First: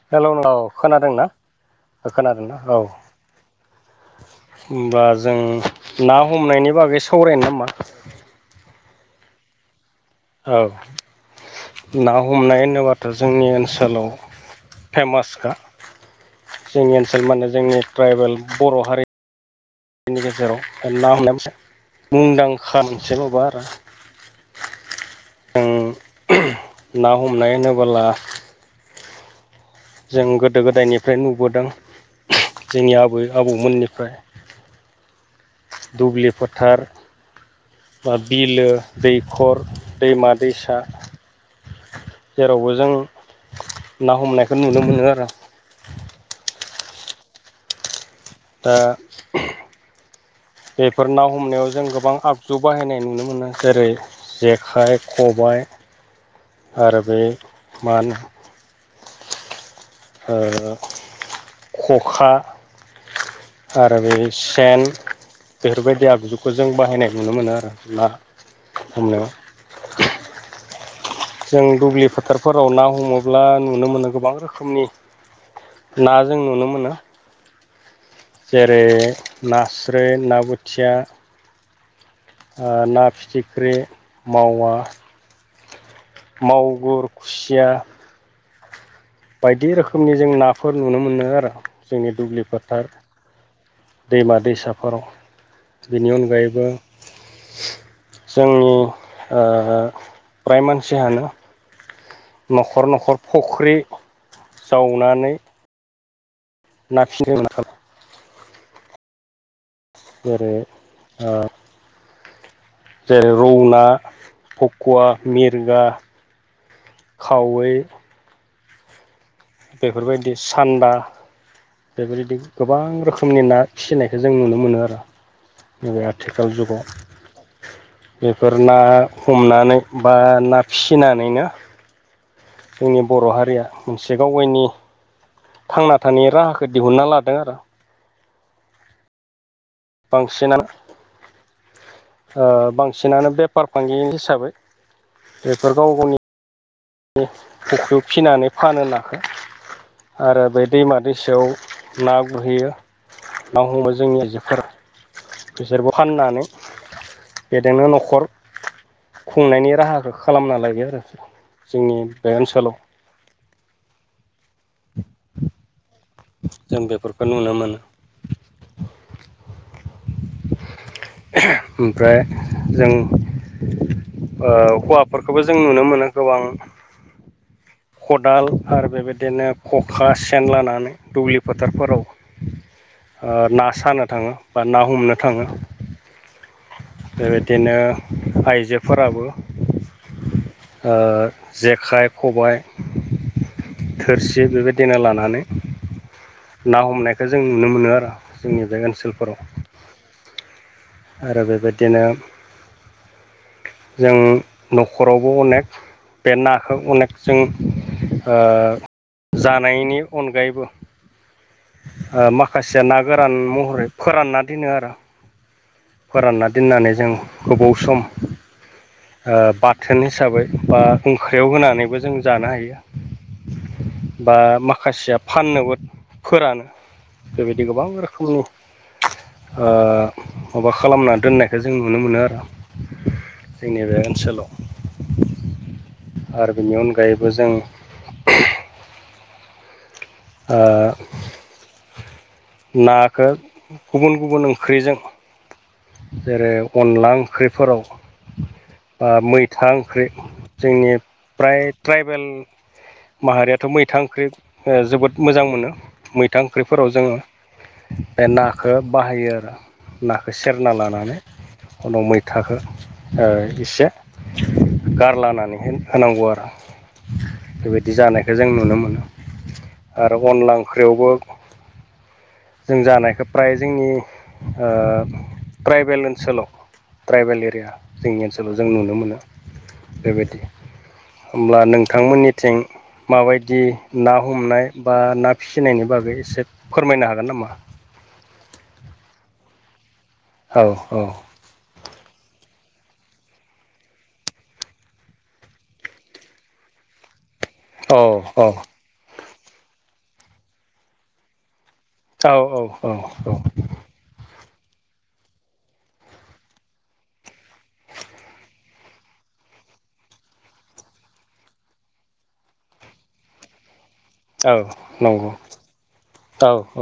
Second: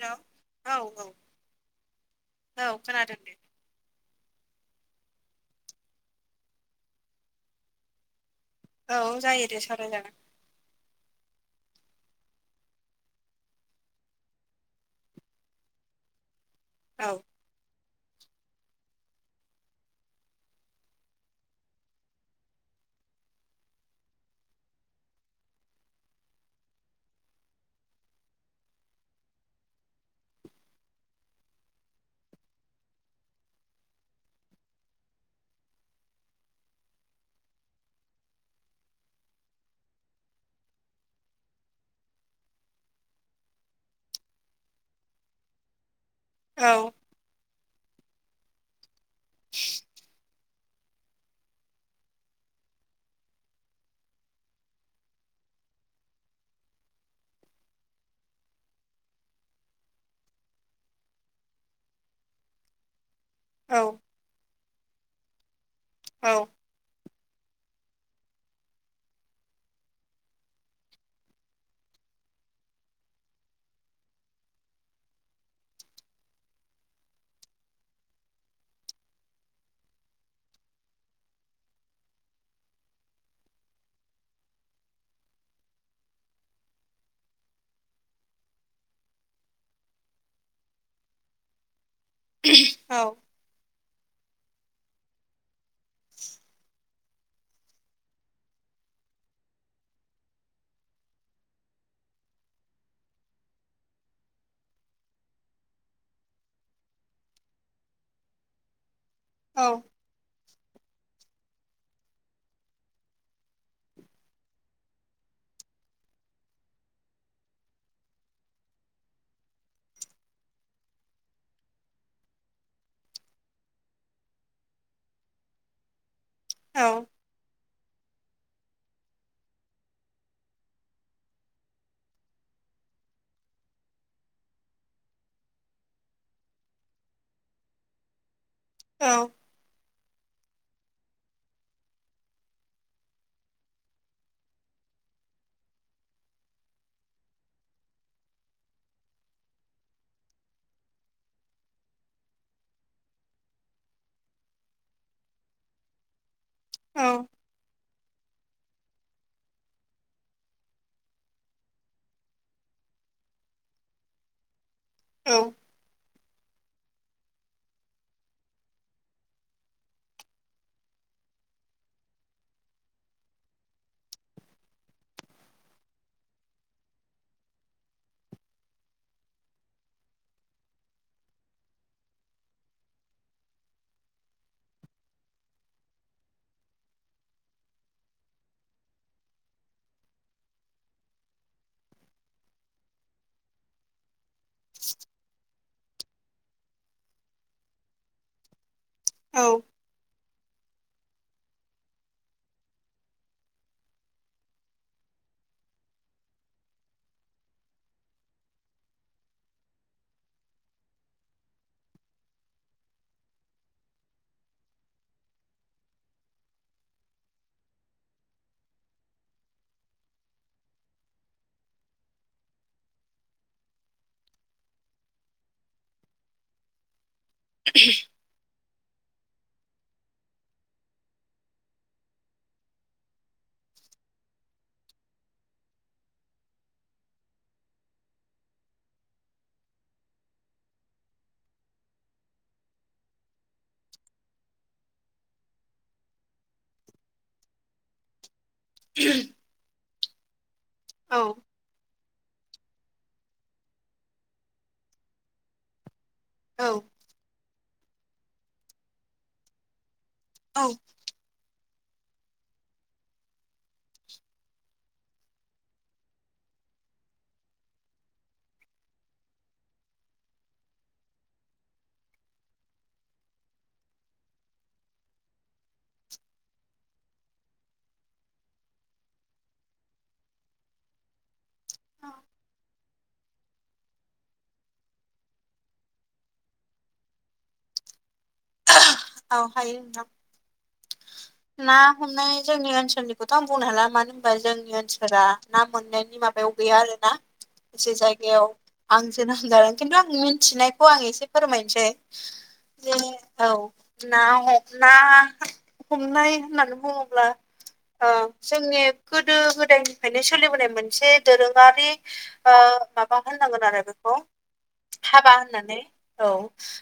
Hello hello औ खोनादोंना खोनादोंना औ खोनादों दे होमबा जों ना हमनायनि बागै सावरायनो नामा औ जायो दे सावराय जागोन औ ना हमनाय होनोबाथ' जोंनि ओनसोलाव फेमासखा जोंनि औ ओनसोल माने जोंनि ट्राइबेल बर' हारि नि गेजेराव ना मुंदांखा मोनसे माबा आरो जों ना हमनाय होनोबोला जों गोदो गोदायनिफ्राय नुबोदों जोंनि आबै आबौमोननिफ्राय दुब्लि फोथार बा बिलो दैखर दैमा दैसा जेरावबो जों ना हमनायखौ नुनो मोनो आरो औ दा [inaudible] बेफोर ना हमनायाव जों गोबां आगजु बाहायनाय नुनो मोनो जेरै जेखाइ खबाय आरो बे मा होनो ओ खखा औ आरो बे सेन बेफोरबायदि औ आगजुखौ जों बाहायनाय नुनो मोनो आरो ना हमनायाव जों दुब्लि फोथारफोराव ना हमोब्ला नुनो मोनो गोबां रोखोमनि ना जों नुनो मोना जेरै नास्राय ना बोथिया ओ ना फिथिख्रि मावा मागुर खुसिया बायदि रोखोमनि जों नाफोर नुनो मोनो आरो जोंनि दुब्लि फोथार औ दैमा दैसाफोराव बेनि अनगायैबो जोंनि ओ फ्राय मानसियानो न'खर न'खर फुख्रि जावनानै ना फिदों नाला औ जेरै ओ जेरै रौ ना फकुवा मिरखा खावै बेफोरबायदि सानबा बेबायदि गोबां रोखोमनि ना फिसिनायखौ जों नुनो मोनो आरो आथिखाल औ जुगाव बेफोर ना हमनानै बा ना फिसिनानैनो जोंनि बर' हारिया मोनसे गाव गावनि थांना थानाय राहाखौ दिहुनना लादों आरो औ बांसिनानो ओ बांसिनानो बेफार फालांगि हिसाबै बेफोर गाव गावनि फुख्रियाव फिसिनानै फान नाखौ आरो बे दैमा दैसायाव ना गुरहैयो ना हमबाय जोंनि आइजोफोर बिसोरबो फाननानै औ बेजोंनो न'खर खुंनायनि राहाखौ खालामना लायो आरो जोंनि बे ओनसोलाव औ जों बेफोरखौ नुनो मोनो ओमफ्राय जों [inaudible] औ हौवाफोरखौबो जों नुनो मोनो गोबां खदाल आरो बेबायदिनो खखा सेन लानानै दुब्लि फोथारफोराव ओ ना सानो थाङो बा ना हमनो थाङो बेबायदिनो आइजोफोराबो ओ जेखाइ खबाय थोरसि बेबायदिनो लानानै ना हमनायखौ जों नुनो मोनो आरो जोंनि बे ओनसोलफोराव आरो बेबायदिनो जों न'खरावबो अनेक बे नाखौ अनेक जों ओ जानायनि अनगायैबो ओ माखासेया ना गोरान महरै फोरानना दोनो आरो फोरानना दोननानै जों गोबाव सम ओ बाथोन हिसाबै बा ओंख्रियाव होनानैबो जों जानो हायो बा माखासेया फाननोबो फोरानो बेबायदि गोबां रोखोमनि ओ माबा खालामना दोननायखौ जों नुनो मोनो आरो जोंनि बे ओनसोलाव आरो बेनि अनगायैबो जों ओ नाखौ गुबुन गुबुन ओंख्रिजों जेरै अनला ओंख्रिफोराव बा मैथा ओंख्रि जोंनि फ्राय ट्राइबेल माहारियाथ' मैथा ओंख्रि ओ जोबोद मोजां मोनो मैथा औ ओंख्रिफोराव जोङो बे नाखौ बाहायो आरो नाखौ औ सेरना लानानै उनाव मैथखौ ओ एसे गारलानानैह होनांगौ आरो बेबायदि जानायखौ जों नुनो मोनो आरो अनला ओंख्रियावबो जों जानायखौ फ्राय जोंनि ओ ट्राइबेल ओनसोलाव ट्राइबेल एरिया जोंनि ओनसोलाव जों नुनो मोनो बेबायदि होमब्ला नोंथांमोननिथिं माबायदि ना हमनाय बा ना फिसिनायनि बागै एसे फोरमायनो हागोन नामा ओ औ हायो नोंथां औ औ ना हमनाय जोंनि ओनसोलनिखौथ' आं बुंनो हाला मानो होनबा जोंनि ओनसोला ना मोननायनि माबायाव गैया आरो ना [unintelligible] एसे जायगायाव औ आंसोनां जादों खिन्थु आं मिन्थिनायखौ आं एसे फोरमायनोसै औ औ औ जे औ औ ना हम ना हमनाय होननानै बुङोब्ला ओ जोंनि गोदो गोदायनिफ्रायनो सोलिबोनाय मोनसे दोरोङारि ओ माबा होननांगोन आरो बेखौ औ नंगौ हाबा होननानै औ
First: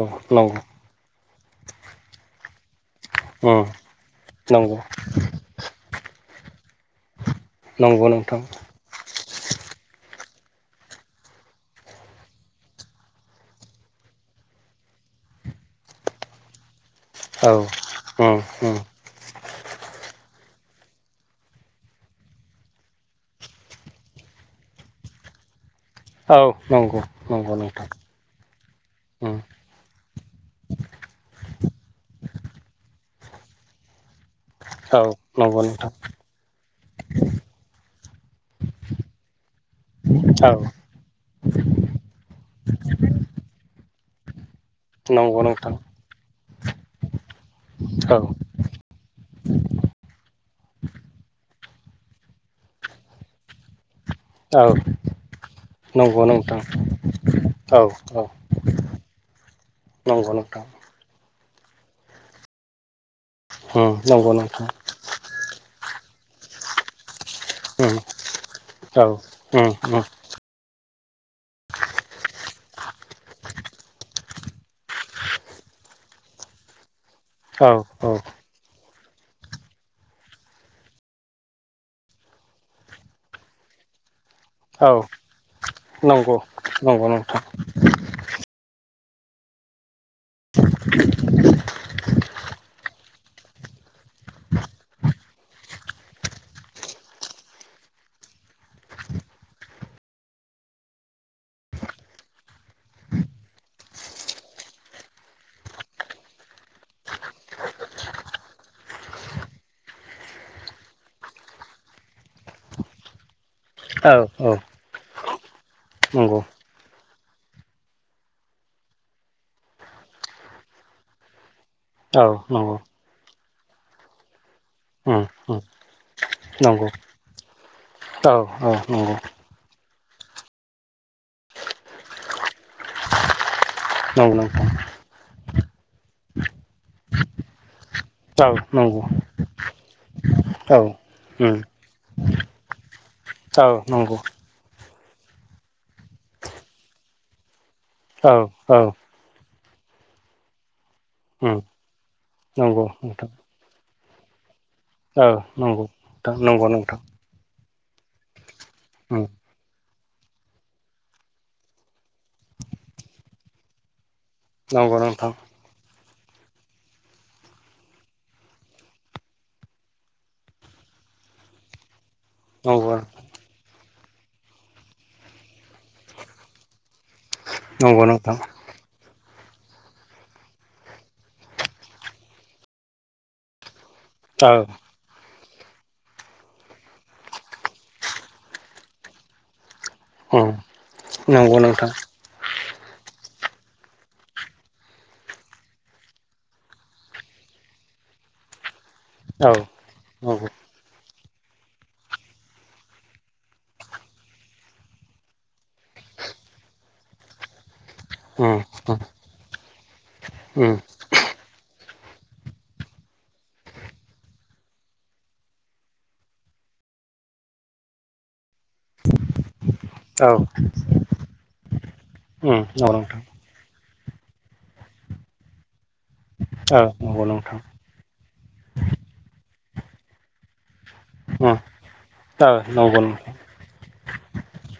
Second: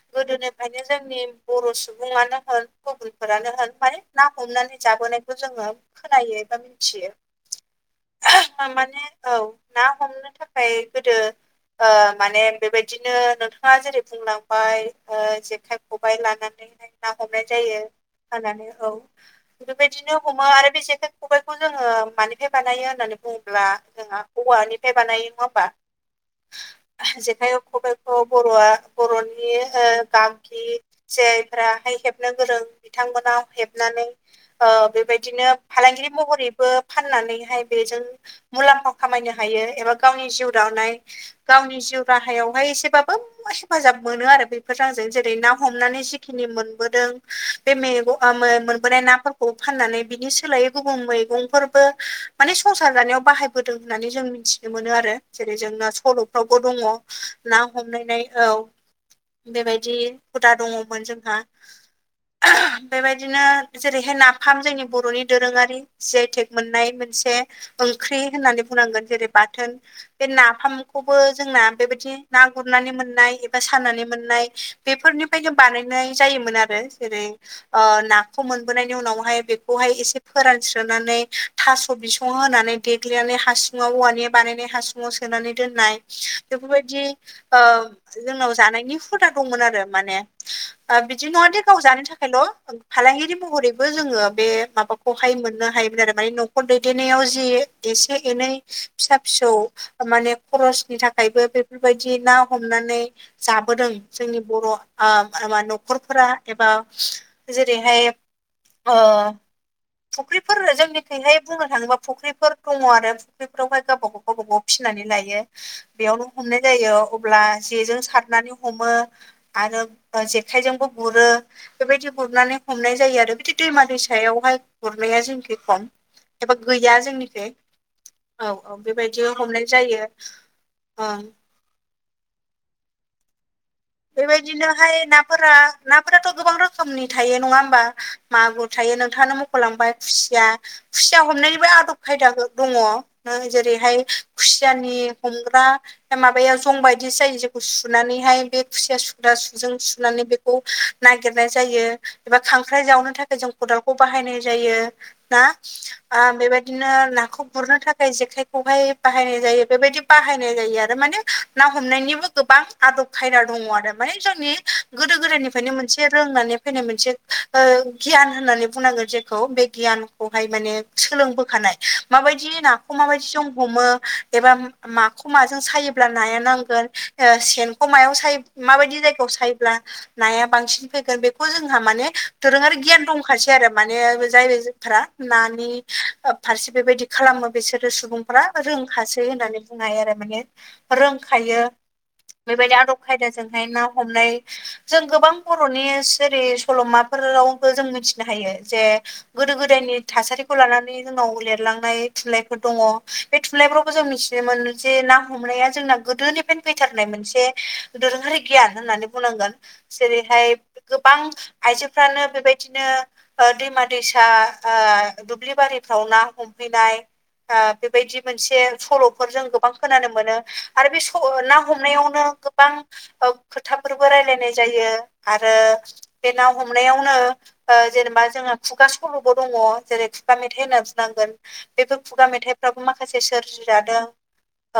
औ नंगौ गोदोनिफ्रायनो जोंनि बर' सुबुङानो होन फोरानो उम होन माने ना नंगौ हमनानै जाबोनायखौ जोङो खोनायो एबा मिथियो नंगौ नोंथां माने औ ना हमनो थाखाय गोदो ओ माने बेबायदिनो नोंथाङा जेरै बुंलांबाय ओ जेखाइ खबाइ लानो नानैहाय ना हमनाय औ जायो उम होननानै उम औ बेबायदिनो हमो आरो बे जेखाइ खबाइखौ जोङो मानिफ्राय बानायो होननानै बुङोब्ला जोंवा औवानिफ्राय बानायो नङा होमबा औ नंगौ ओ नंगौ जेखाइ नोंथां खबाइखौ बर'आ उम बर'नि ओ गागि जायफोराहाय हेबनो गोरों बिथांमोनाव हेबनानै ओ औ बेबायदिनो नंगौ नोंथां फालांगिरि महरैबो फाननानैहाय बेजों मुलामफा खामायनो हायो एबा गावनि जिउ औ दावनाय गावनि जिउ राहायावहाय एसेबाबो हेफाजाब मोनो आरो बेफोर रांजों जेरै नंगौ ना हम नोंथां माने जिखिनि मोनबोदों बे औ मोनबोनाय ना फोरखौ फाननानै बिनि सोलायै गुबुन मैगंफोरबो माने संसार जानायाव बाहायबोदों होननानै जों मिथिनो औ मोनो आरो जेरै जोंना नंगौ नोंथां सल'फ्रावबो दङ ना हमलायनाय औ बेेबायायदि नंगौ नोंथां दंइ मोन जोंहा बेबायदिनो उम जेरैहाय नंगौ नाफाम नोंथां जों एम बर'नि दोरोङारि जि आइटेक मोननाय मोनसे उम ओंख्रि होननानै औ बुंनांगोन जेरै उम बाथोन उम बे नाफामखौबो जोंना बेबायदि ना गुरनानै मोननाय एबा सानानै मोननाय बेफोरनि खायनो बानायनाय जायोमोन आरो जेरै औ ओ औ नाखौ मोन उनावहाय बेखौहाय फोरानसोनानै थास'बिसं होन्नानै देग्लिनानै हासुं ङाव औवानि बानायनाय औ हासुुंआव सोनानै दोननाय नंगौ बेफोरबायदि नंगौ नोंथां जोंनाव जानायनि हुदा दंमोन आरो माने ओ बिदि नङा दे गाव जानो थाखायल' फालांगिरि महरैबो जोङो बे माबाखौहाय मोननो हायोमोन आरो मानि न'खर दैदेननायाव जि एसे एनै फिसा फिसौ माने खरसनि थाखायबो बेफोरबायदि ना हमनानै जाबोदों जोंनि बर' ओ माबा न'खरफोरा एबा जेरैहाय ओ फुख्रिफोर जोंनिखैहाय बुंनो थाङोबा फुख्रिफोर दङ आरो फुख्रिफोरावहाय गावबा औ गाव गाव गाव औ फि फिसिनानै लायो बेयावनो नंगौ हमनाय जायो अब्ला जेजों सारनानै हमो। आरो जेखाइजोंबो गुरो। बेबायदि औ गुरनानै नंगौ हमनाय जायो आरो बिदि दैमा दैसायावहाय गुरनाया उम जोंनिखै उम खम एबा नंगौ गैया जोंनिखै औ औ बेबायदि हमनाय जायो ओं नंगौ नोंथां बेबायदिनोहाय नाफोरा नाफोराथ' गोबां रोखोमनि थायो नङा होमबा। औ मागुर थायो नंगौ नोंथाङानो मख'लांबाय खुसिया औ खुसिया उम हमनायनिबो आदब खायदा दङ। औ जेरैहाय नंगौ खुसियानि हमग्रा माबायाव जं बायदि जायो। औ सुनानैहाय बे औ खुसिया सुदा सुजों सुनानै बे खौ नागिरनाय उम जायो एबा खांख्राइ नंगौ जावनो नोंथां थाखाय जों खदालखौ बाहायनाय जायो। औ ना नंगौ ओ नोंथां नंगौ बेबायदिनो नोंथां नाखौ गुरनो थाखाय जेखायखौहाय उम बाहायनाय जायो बेबायदि बाहायनाय जायो आरो माने ना हमनायनिबो गोबां आदब खायदा दङ आरो माने जोंनि नंगौ गोदो नोंथां गोदायनि फायने मोनसे रोंनानै फैनाय मोनसे गियान होननानै बुंनांगोन जेखौ बे गियान खौहाय माने सोंलोंबोखानाय मायबाय दि नाखौ नंगौ माबायदि जों हमो एबा माखौ माजों सायोब्ला नाया नांगोन सेनखौ नंगौ मायाव नोंथां सायो माबायदि जायगायाव सायोब्ला नाया बांसिन फैगोन बेखौ जोंहा माने दोरोङारि गियान दंखासै आरो माने जाय औ [unintelligible] नानि फारसे बेबायदि खालामो बिसोरो सुबुंफ्रा रोंखासै होननानै बुंनो हायो आरो। माने उम नंगौ रोंखायो नोंथां बेबायदि आदब खायदाजोंहाय ना हमनाय जों गोबां बर'नि जेरै सल'माफोरावबो जों मिथिनो हायो जे औ गोदो गोदायनि नंगौ थासारिखौ लानानै जोंनाव लिरलांनाय थुनलाइफोर दङ बे थुनलाइफोरावबो जों मिथिनो मोनो जे ना हमनाया जोंना गोदोनि फैथारनाय मोनसे दोरोङारि उम गियान उम होननानै बुंनांगोन जेरैहाय उम गोबां आइजोफ्रानो बेबायदिनो ओ दैमा दैसा ओ दुब्लि बारिफ्राव ना हमहैनाय ओ बेबायदि मोनसे सल'फोरजों गोबां खोनानो औ मोनो आरो बे स ना हमनायावनो उम गोबां नंगौ नोंथां खोथाफोरबो रायलायनाय जायो आरो बे ना औ हमनायावनो नंगौ नोंथां ओ जेनेबा जोंहा खुगा सल'बो दङ जेरै खुगा मेथाइ होनना नांगोन उम बेफोर खुगा औ मेथाइफ्राबो नंगौ माखासे नोंथां सोरजि जादों।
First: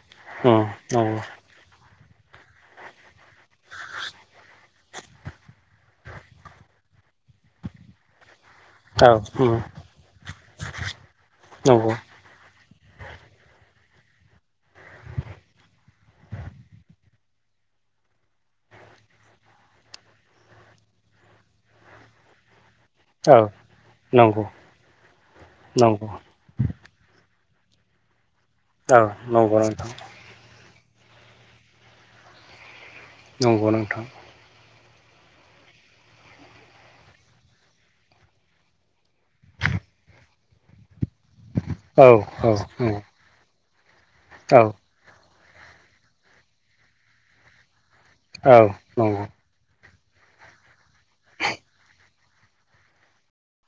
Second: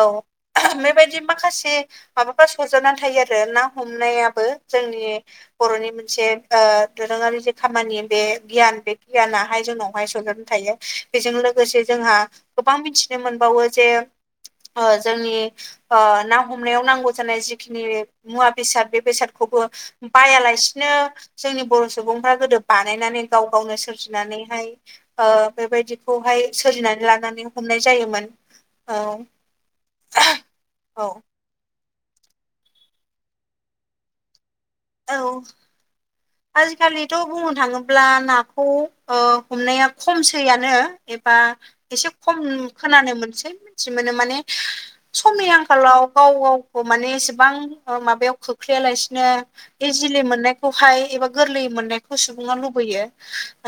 औ उम नंगौ बेबायदि माखासे माबाफ्रा सरजाबनानै थायो आरो ना हमनायाबो जोंनि बर'नि मोनसे ओ दोरोङारि जे खामानि बे गियान बे औ उम गियानाहाय जोंनावहाय सनदेरनानै थायो बेजों लोगोसे नंगौ जोंहा गोबां मिथिनो मोनबावो जे ओ जोंनि ना हमनायाव नांगौ जानाय जि जिखिनि मुवा बेसाद बे बेसादखौबो बायालासिनो जोंनि बर' सुबुंफ्रा गोदो बानायनानै औ गाव गावनो नंगौ सोरजिनानैहाय ओ नंगौ बेबायदिखौहाय सोरजिनानै लानानै हमनाय जायोमोन। औ नंगौ नोंथां। औ नंगौ नोंथां औ [inaudible] आजिखालिथ' बुंनो थाङोब्ला नाखौ ओ हमनाया खमसैयानो एबा औ एसे खम नंगौ खोनानो मोनसै मिथि मोनो माने औ समनि आंखालाव गाव गावखौ माने इसेबां माबायाव औ खोख्लैयालासिनो नंगौ बे इजिलि मोननायखौहाय एबा गोरलै मोननायखौ सुबुङा लुबैयो।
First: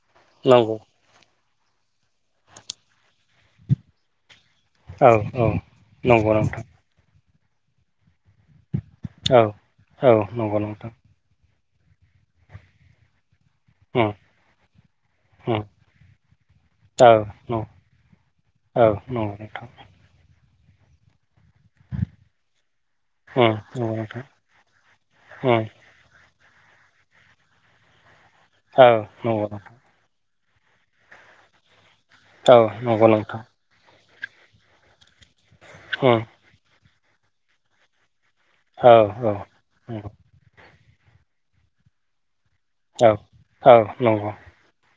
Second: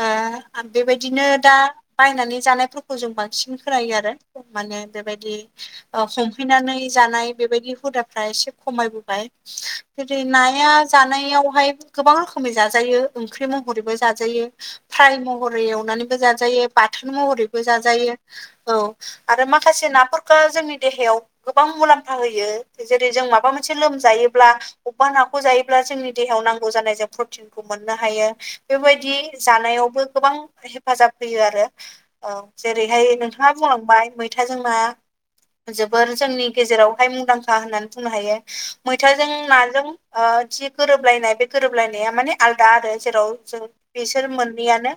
ओ नंगौ बेबायदिनो दा बायनानै जानायफोरखौ जों बांसिन खोनायो आरो। माने औ बेबायदि औ नंगौ नोंथां हमहैनानै जानाय बेबायदि हुदाफ्रा एसे खमायबो बाय औ औ जुदि ना नंगौ नोंथां जानायावहाय गोबां रोखोमै जाजायो ओंख्रि महरैबो उम जाजायो। फ्राय महरै उम एवनानैबो जाजायो औ बाथोन महरैबो जाजायो। औ नंगौ आरो नोंथां माखासे नाफोरखो जोंनि देहायाव गोबां मुलाम्फा होयो। जेरै जों माबा उम मोनसे नंगौ नोंथां लोमजायोब्ला अबबा ना उम जोंनि देहायाव नांगौ जानाय जों प्रटिनखौ मोननो हायो। औ बेबायदि नंगौ जानायावबो गोबां हेफाजाब होयो आरो औ नंगौ जेरैहाय नोंथां नोंथाङा बुंलांबाय मैथाजों ना जोबोर उम जोंनि गेजेरावहाय मुंदांखा होननानै बुंनो हायो। औ मैथाजों औ नाजों उम ओ जि गोरोबलायनाय बे गोरोबलायनाया माने आलदा आरो औ जेराव जों औ बिसोर नंगौ मोननैयानो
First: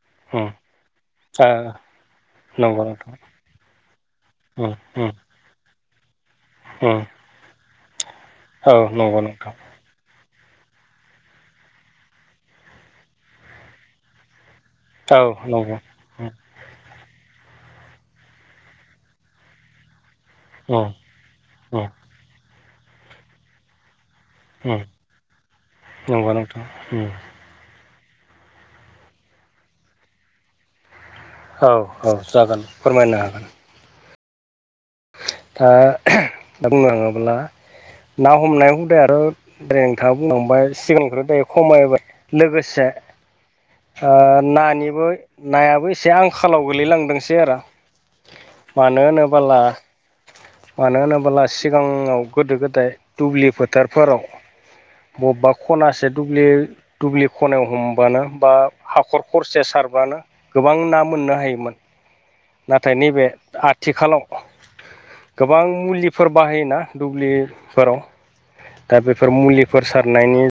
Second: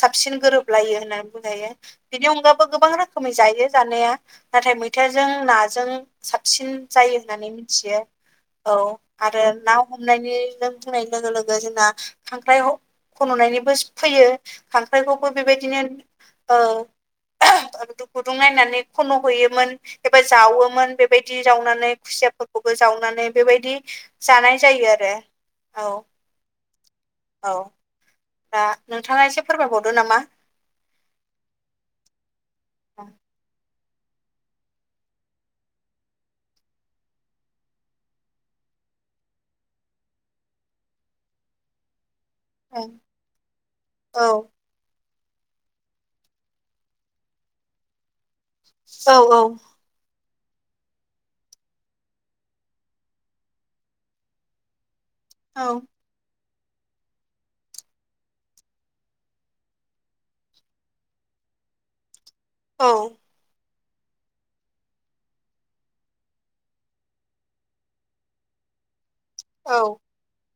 साबसिन उम गोरोबलायो होननानै ओ बुंजायो। बिनि अनगाबो नंगौ गोबां नोंथां रोखोमै जायो जानाया नाथाय उम उम मैथाजों नाजों साबसिन उम जायो होननानै मिथियो औ। नंगौ आरो नोंथां ना हमनायनि बुंनाय लोगो लोगो जोंना खांख्राय खन'नायनिबो फैयो औ खांख्राइखौबो नंगौ बेबायदिनो उम औ गुदुं नायनानै खन' हैयोमोन। एबा उम जावोमोन बेबायदि उम जावनानै खुसियाफोरखौबो जावनानै बेबायदि जानाय उम जायो आरो नंगौ नोंथां उम औ औ। दा नोंथाङा एसे फोरमायबावदो नामा? औ औ जागोन औ फोरमायनो हागोन ओं। दा दा बुंनो थाङोब्ला ना हमनाय हुदाया आरो दै नोंथाङा बुंलांबाय सिगांखौथ' दायो खमायबाय। औ लोगोसे ओ औ नानिबो नायाबो एसे आंखालाव गोलैलांदोंसै आरो मानो औ होनबोला मानो होनोबोला सिगाङाव गोदो गोदाय दुब्लि फोथारफोराव बबेबा औ खनासो दुब्लि दुब्लि खनायाव हमबानो बा हाखर खरसे सारबानो गोबां ना मोननो हायोमोन। नाथाय औ नैबे आथिखालाव गोबां मुलिफोर बाहायोना दुब्लिफोराव दा बेफोर मुलिफोर औ सारनायनि